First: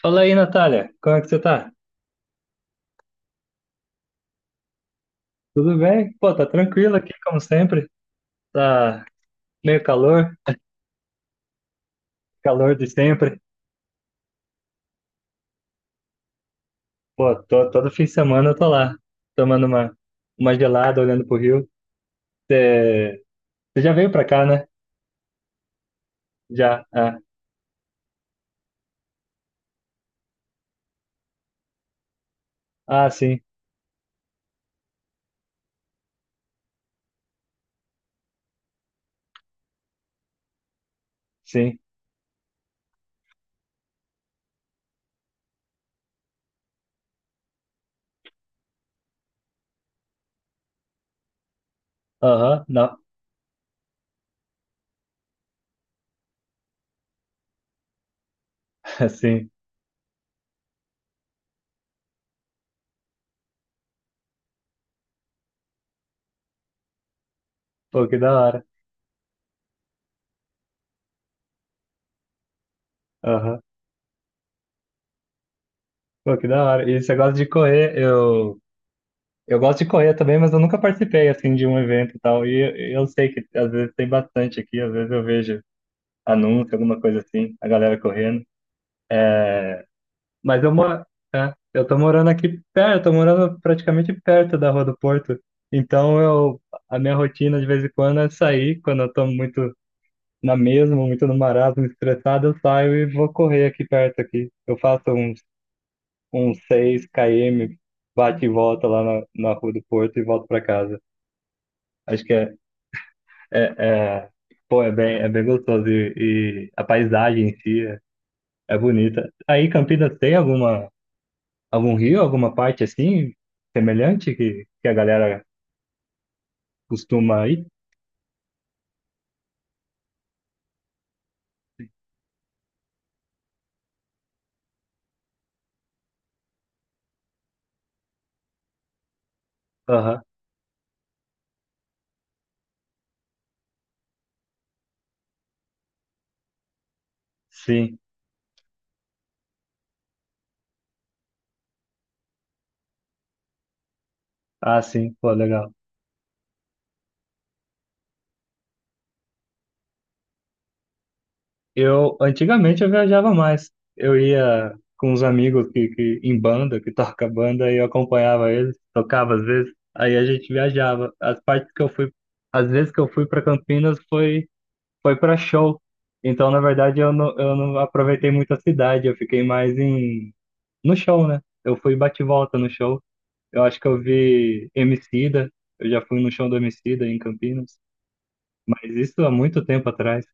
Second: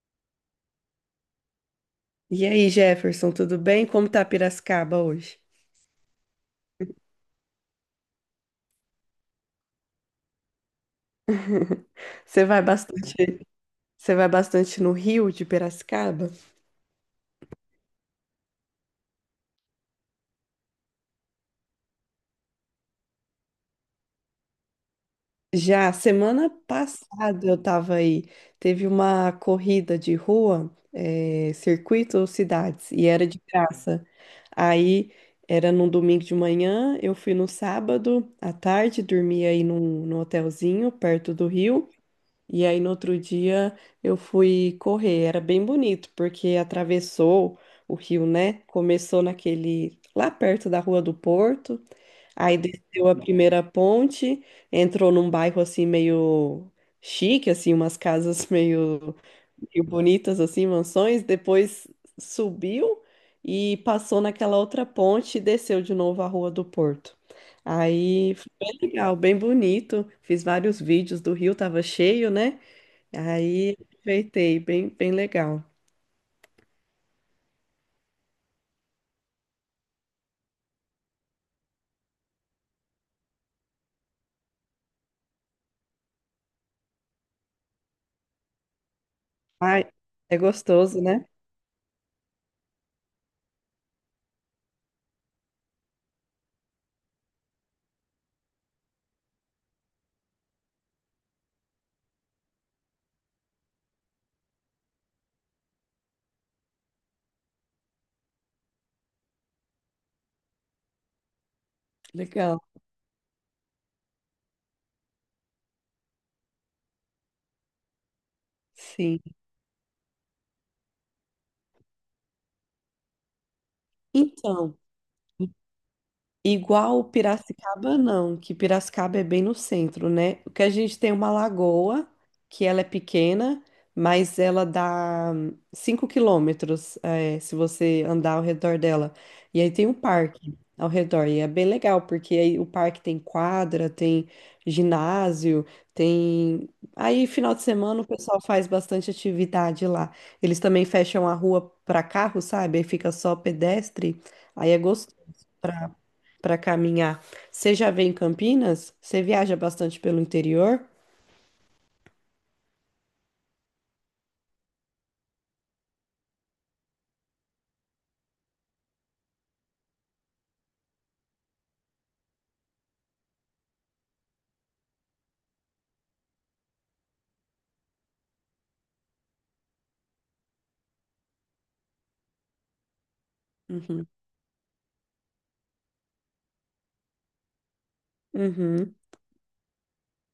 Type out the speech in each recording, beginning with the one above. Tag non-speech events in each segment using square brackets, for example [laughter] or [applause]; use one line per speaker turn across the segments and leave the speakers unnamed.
Fala aí, Natália, como é que você tá?
E aí, Jefferson, tudo bem? Como tá Piracicaba hoje?
Tudo bem? Pô, tá tranquilo aqui, como sempre. Tá meio calor,
Você vai
calor de
bastante,
sempre.
você vai bastante no Rio de Piracicaba?
Pô, tô, todo fim de semana eu tô lá, tomando uma gelada, olhando pro rio. Você você já veio pra cá, né?
Já semana
Já. Ah,
passada eu tava aí, teve uma corrida de rua, circuito cidades, e
ah
era de
sim,
graça. Aí era num domingo de manhã, eu fui no sábado à tarde, dormi aí num hotelzinho perto do
sim.
Rio. E aí no outro dia eu fui correr, era bem bonito, porque atravessou o rio, né? Começou naquele lá perto da Rua do Porto, aí
Aham, não.
desceu a primeira ponte, entrou num bairro assim meio chique, assim, umas casas [laughs]
[laughs] Sim.
meio bonitas assim, mansões, depois subiu e passou naquela outra ponte e desceu de novo a Rua do Porto.
Pô, que da
Aí foi
hora.
bem legal, bem bonito. Fiz vários vídeos do rio, tava cheio, né?
Aham.
Aí aproveitei, bem legal.
Pô, que da hora. E você gosta de correr? Eu gosto de correr também, mas eu nunca participei, assim, de um evento e tal. E eu sei que às vezes tem bastante aqui, às vezes eu vejo anúncio, alguma coisa assim, a galera correndo. É,
Ai, é
mas eu
gostoso,
moro,
né?
é, eu tô morando aqui perto, tô morando praticamente perto da Rua do Porto. Então eu, a minha rotina de vez em quando é sair, quando eu tô muito na mesma, muito no marasmo, estressado, eu saio e vou correr aqui perto aqui. Eu faço uns, uns 6 km, bate e volta lá na, na Rua do Porto e volto pra casa. Acho que é,
Legal.
é, é, pô, é bem gostoso e a paisagem em si é é
Sim.
bonita. Aí Campinas tem alguma, algum rio, alguma parte assim semelhante
Então.
que a galera
Igual
costuma ir?
Piracicaba, não, que Piracicaba é bem no centro, né? O que a gente tem é uma lagoa, que ela é pequena, mas ela dá 5 km, se você andar ao redor dela. E aí tem um
Aham.
parque ao redor, e é bem legal, porque aí o parque tem quadra, tem ginásio, tem. Aí, final de
Sim.
semana, o pessoal faz bastante atividade lá. Eles também fecham a rua para carro, sabe? Aí fica só pedestre, aí é
Ah, sim.
gostoso
Pô, legal.
para caminhar. Você já veio em Campinas? Você viaja bastante pelo interior?
Eu antigamente eu viajava mais. Eu ia com uns amigos que em banda, que [laughs] toca banda, e eu acompanhava eles, tocava às vezes. Aí a gente viajava. As partes que eu fui, às vezes que eu fui para Campinas foi, foi para show. Então, na verdade, eu não aproveitei muito a cidade, eu fiquei mais em no show, né? Eu fui bate e volta no show. Eu acho que eu
Uhum.
vi Emicida, eu já fui no show do Emicida em Campinas, mas
Uhum.
isso há muito tempo atrás.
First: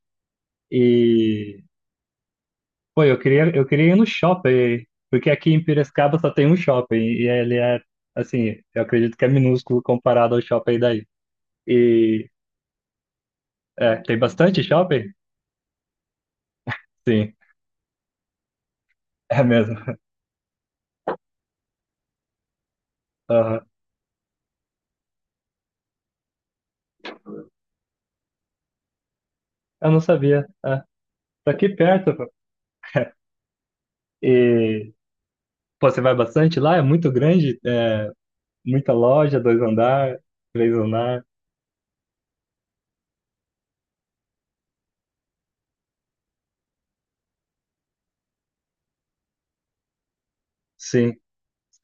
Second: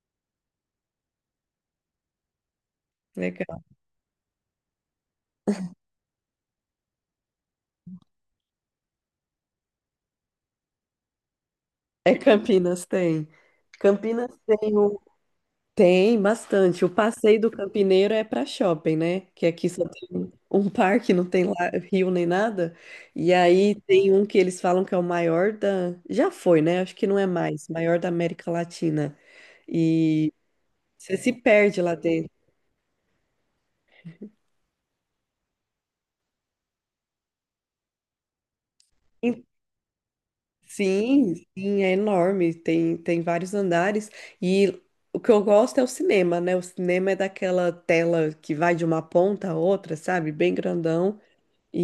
E, pô,
Legal.
eu queria ir no shopping, porque aqui em Piracicaba só tem um shopping, e ele é, assim, eu acredito que é minúsculo comparado ao shopping daí.
É
E,
Campinas, tem.
é, tem
Campinas
bastante
tem o...
shopping?
Tem bastante. O
Sim,
passeio do campineiro é para shopping, né?
é
Que aqui só
mesmo.
tem um parque, não tem lá rio nem nada. E
Aham.
aí tem um que eles falam que é o maior da... Já foi, né? Acho que não é mais. Maior da América Latina.
Eu não
E
sabia. É,
você se
tá aqui
perde lá
perto,
dentro.
pô. E, pô, você vai bastante lá? É muito grande? É, muita loja, dois andar, três andar.
Sim, sim, é enorme, tem vários andares e o que eu gosto é o cinema, né? O cinema é daquela tela que vai de uma ponta a outra, sabe? Bem
Sim,
grandão.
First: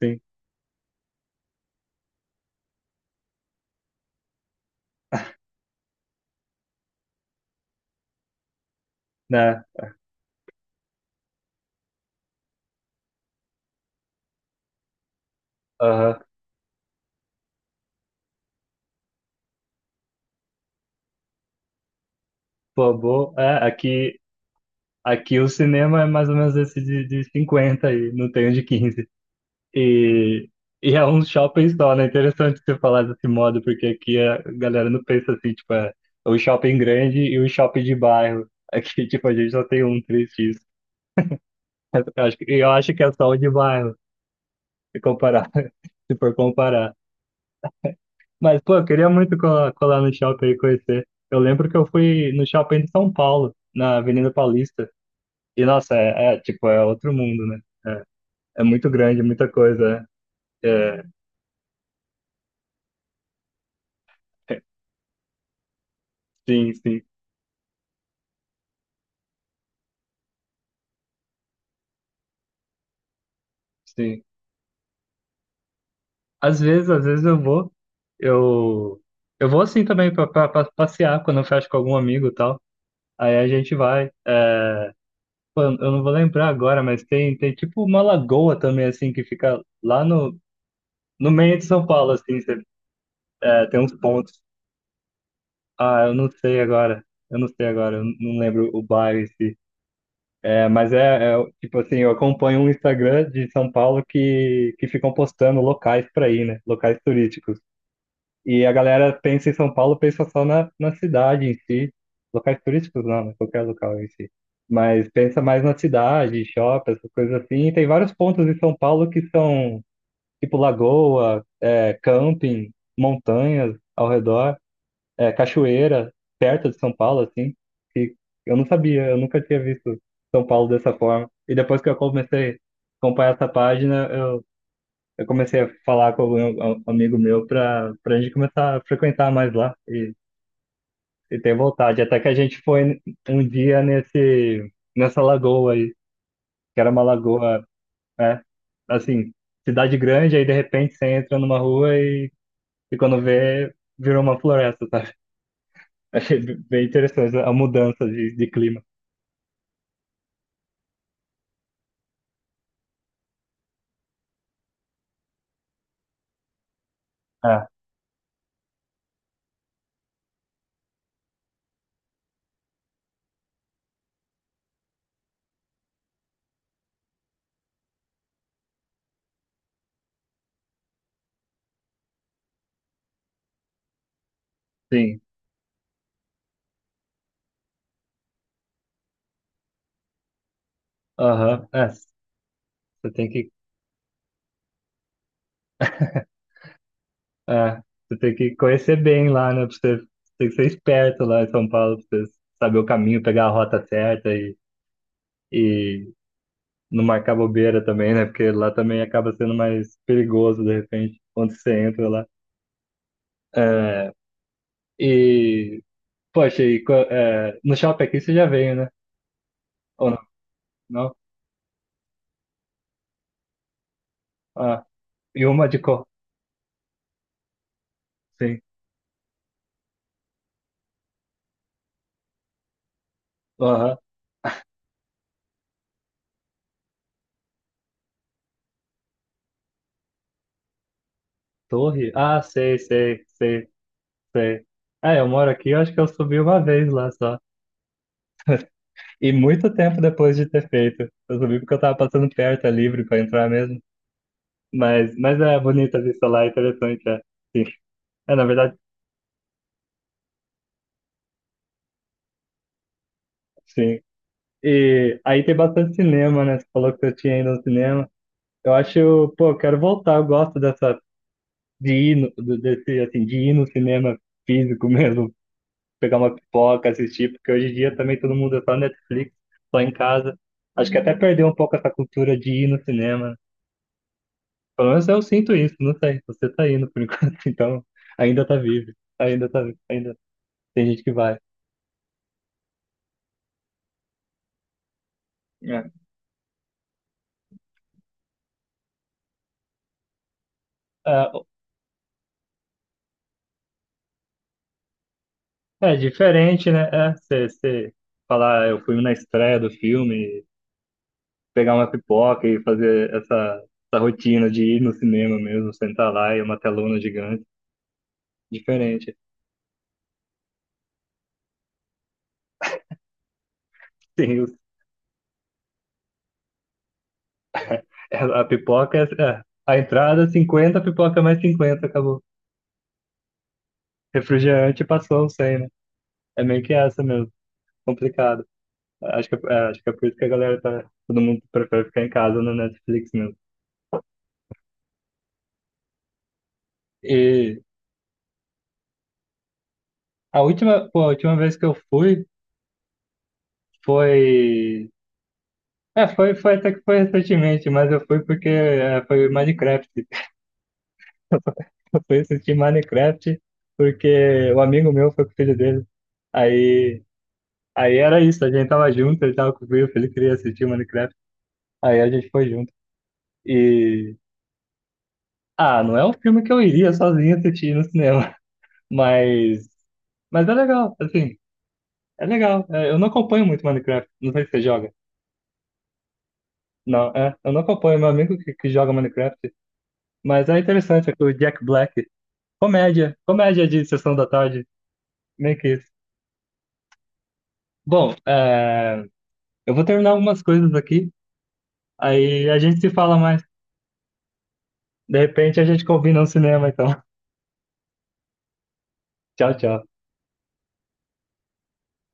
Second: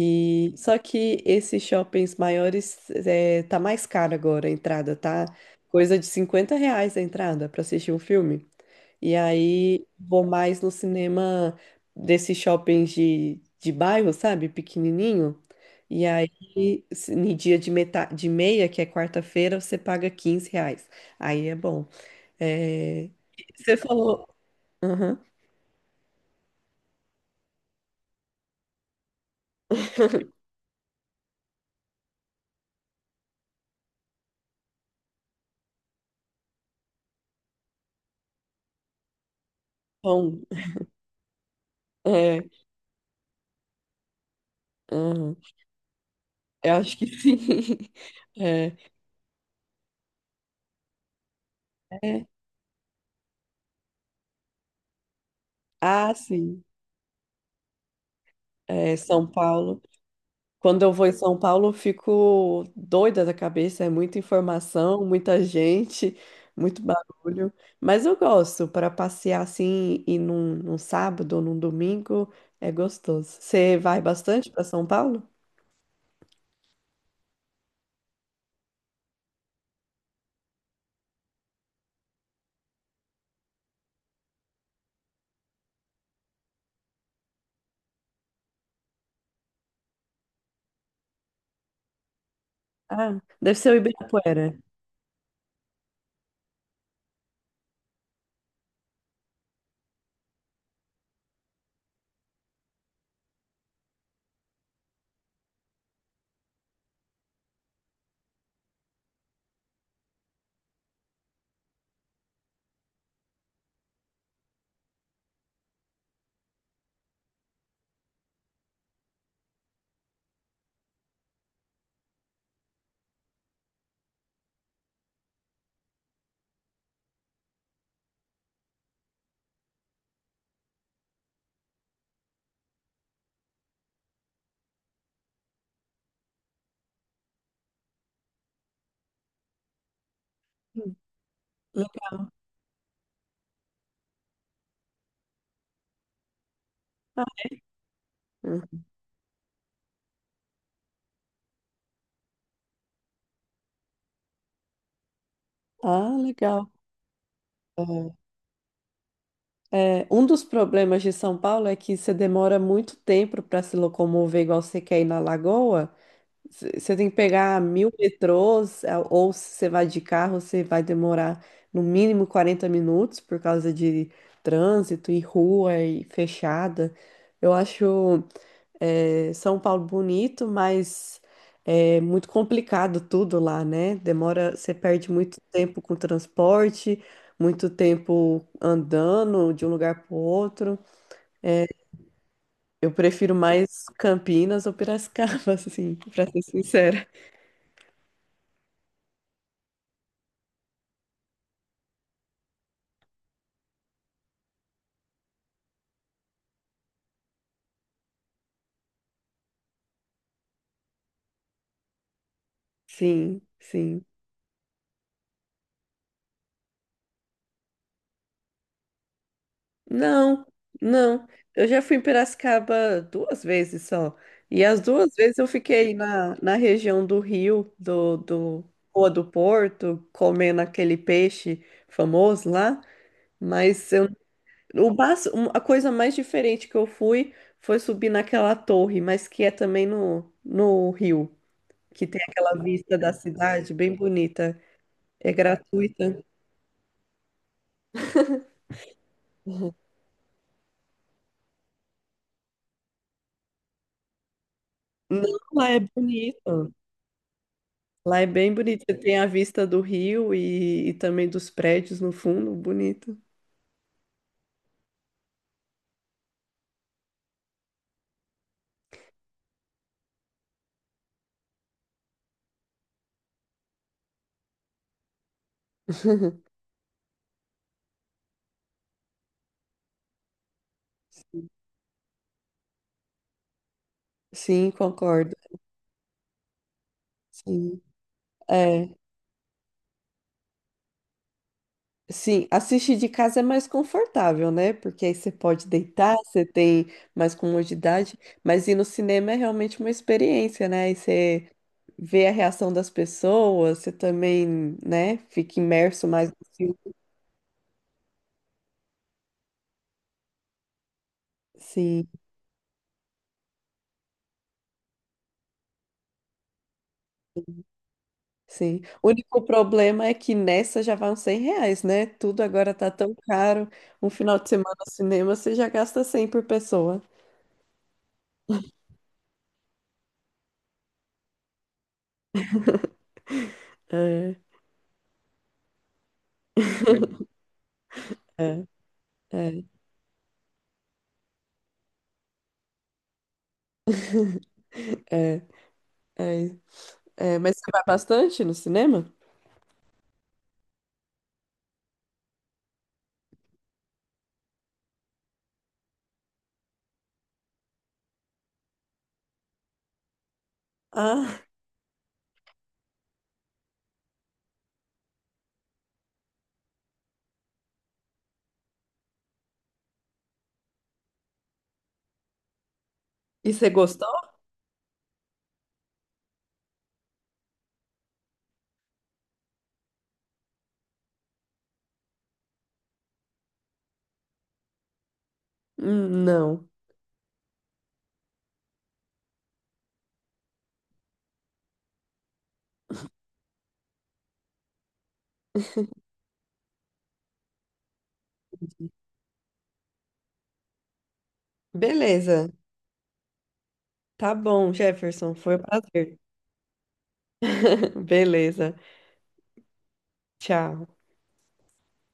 sim,
só que esses shoppings maiores é, tá mais caro agora a entrada, tá? Coisa de R$ 50 a entrada para assistir um filme. E
né?
aí vou mais no cinema desses shoppings de bairro, sabe? Pequenininho. E
Aham.
aí, no dia de meia, que é quarta-feira, você paga R$ 15. Aí é bom.
Pô,
É,
boa. É,
Você
aqui,
falou. Aham.
aqui o cinema é mais ou menos esse de 50 aí, não tem um de quinze.
[laughs]
E, e é um shopping só, né? Interessante você falar desse modo, porque aqui a galera não pensa assim, tipo, é o shopping grande e o shopping de bairro. Aqui, [laughs] tipo, a gente só tem um
Bom,
3x. Eu acho,
é,
eu acho que é só o de bairro, se
aham.
comparar, [laughs] se for
Eu
comparar.
acho que sim. [laughs]
Mas, pô,
É,
eu queria muito colar, colar no shopping e conhecer. Eu lembro que eu
é.
fui no shopping de São Paulo, na Avenida Paulista. E, nossa,
Ah,
é, é,
sim.
tipo, é outro mundo, né? É, é muito
É,
grande,
São
muita
Paulo.
coisa.
Quando eu
É,
vou em São Paulo, eu fico doida da cabeça, é muita
é,
informação, muita gente,
sim,
muito
sim,
barulho. Mas eu gosto, para passear assim, e num sábado ou num domingo, é gostoso. Você vai
sim.
bastante para São Paulo?
Às vezes eu, eu vou assim também pra, pra, pra passear quando eu fecho com algum amigo e tal. Aí a gente vai. É, pô, eu não vou lembrar agora, mas tem, tem tipo uma lagoa também, assim, que fica lá no, no meio de São Paulo, assim,
Ah, deve
é,
ser o
tem uns pontos.
Ibirapuera.
Ah, eu não sei agora. Eu não sei agora, eu não lembro o bairro em si. É, mas é, é, tipo assim, eu acompanho um Instagram de São Paulo que ficam postando locais para ir, né? Locais turísticos. E a galera pensa em São Paulo, pensa só na, na cidade em si. Locais turísticos não, né? Qualquer local em si. Mas pensa mais na cidade, shopping, essas coisas assim. E tem vários pontos em São Paulo que são tipo lagoa, é, camping, montanhas ao redor, é, cachoeira perto de São Paulo, assim, que eu não sabia, eu nunca tinha visto São Paulo dessa forma. E depois que eu comecei a acompanhar essa página, eu comecei a falar com um amigo meu para a gente começar a frequentar mais lá
Hum,
e ter vontade. Até que
Legal.
a gente foi um dia nesse nessa lagoa aí, que era uma lagoa, é,
Hum.
assim, cidade grande, aí de repente você entra numa rua e quando vê, virou uma floresta, sabe?
Ah,
Achei
legal.
bem interessante a mudança de clima.
É, é, um dos problemas de São Paulo é que você demora muito tempo para se locomover igual você quer ir na Lagoa. Você tem que pegar
Ah,
mil metrôs, ou se você vai de carro, você vai demorar no mínimo 40 minutos por causa de trânsito e rua e fechada. Eu acho São Paulo bonito, mas é muito complicado tudo lá, né? Demora, você perde
sim.
muito tempo com transporte, muito tempo andando de um lugar para outro.
Aham. É,
Eu
você tem
prefiro
que,
mais Campinas ou Piracicaba, [laughs] assim, para ser sincera.
é, você tem que conhecer bem lá, né? Pra você, você tem que ser esperto lá em São Paulo, pra você saber o caminho, pegar a rota certa e não marcar bobeira também, né? Porque lá também acaba sendo mais perigoso, de repente, quando você entra lá.
Sim, sim.
É, e, poxa, e, é, no shopping aqui você já veio, né? Ou não?
Não,
Não?
não. Eu já fui em Piracicaba duas vezes só. E as
Ah,
duas vezes
e
eu
uma de
fiquei
cor.
na região do Rio,
Sim.
do Rua do Porto, comendo aquele peixe famoso lá. Mas
Aham.
eu, o bas- um- A coisa mais diferente que eu fui foi subir naquela torre, mas que é também no Rio, que
Torre?
tem
Ah,
aquela
sei,
vista da
sei, sei.
cidade bem bonita.
Sei. É, eu
É
moro aqui, eu acho que eu
gratuita.
subi uma vez lá só. E muito tempo depois de ter feito. Eu subi porque eu tava passando perto, é livre pra entrar mesmo.
Não,
Mas é
lá é
bonita a vista lá, é
bonito.
interessante, é. Sim.
Lá é
É, na
bem
verdade,
bonito. Você tem a vista do rio e também dos prédios no fundo, bonito.
sim. E aí tem bastante cinema, né? Você falou que eu tinha ido ao cinema. Eu acho, pô, eu quero voltar, eu gosto dessa, de ir no, desse, assim, de ir no cinema físico [laughs] mesmo. Pegar uma
[laughs]
pipoca, assistir, porque hoje em dia também todo mundo é só Netflix, só em casa. Acho que até perdeu um pouco essa cultura de ir no cinema.
Sim,
Pelo menos eu
concordo.
sinto isso, não sei. Você tá indo por [laughs] enquanto,
Sim,
então ainda tá vivo.
é.
Ainda tá vivo, ainda tem gente que vai.
Sim, assistir de casa é mais confortável, né? Porque aí você pode
É,
deitar, você tem mais comodidade, mas ir no cinema é realmente uma experiência, né? E você vê a reação das pessoas, você também, né, fica
ah, é
imerso mais no
diferente,
filme.
né? É, você, você falar, "Ah, eu fui na estreia do filme, pegar uma
Sim.
pipoca e fazer essa, essa rotina de ir no cinema mesmo, sentar lá e uma telona gigante.
Sim. O
Diferente.
único problema é que nessa já vão R$ 100, né? Tudo agora tá tão caro. Um
[laughs]
final
Sim, o
de semana no cinema você já gasta 100 por pessoa.
é, a pipoca, é, é, a entrada cinquenta, a pipoca mais cinquenta, acabou.
É,
Refrigerante passou o 100, né? É meio que essa mesmo, complicado.
é, é,
Acho que é por isso que a galera tá, todo mundo prefere ficar em casa no Netflix mesmo.
é, é. É, mas
E
você vai bastante no cinema?
a última, pô, a última vez que eu fui foi, é, foi, foi até que foi recentemente, mas eu fui porque é, foi Minecraft.
Ah,
[laughs] Eu fui assistir Minecraft porque o amigo meu foi com o filho dele. Aí Aí era isso, a gente tava junto, ele tava comigo, ele queria assistir Minecraft. Aí a gente foi junto.
e você gostou?
E. Ah, não é um filme que eu iria sozinho assistir no cinema, [laughs] mas. Mas é legal, assim. É legal. É, eu não acompanho muito Minecraft, não sei se você joga.
Não.
Não, é. Eu não acompanho, meu amigo que joga Minecraft, mas é interessante, é que o Jack Black. Comédia, comédia de sessão da tarde, meio que isso. Bom, é, eu vou terminar algumas coisas aqui, aí
Beleza.
a gente se fala mais.
Tá bom,
De
Jefferson. Foi
repente
um
a gente
prazer.
combina um cinema, então. [laughs]
[laughs] Beleza.
Tchau, tchau.
Tchau.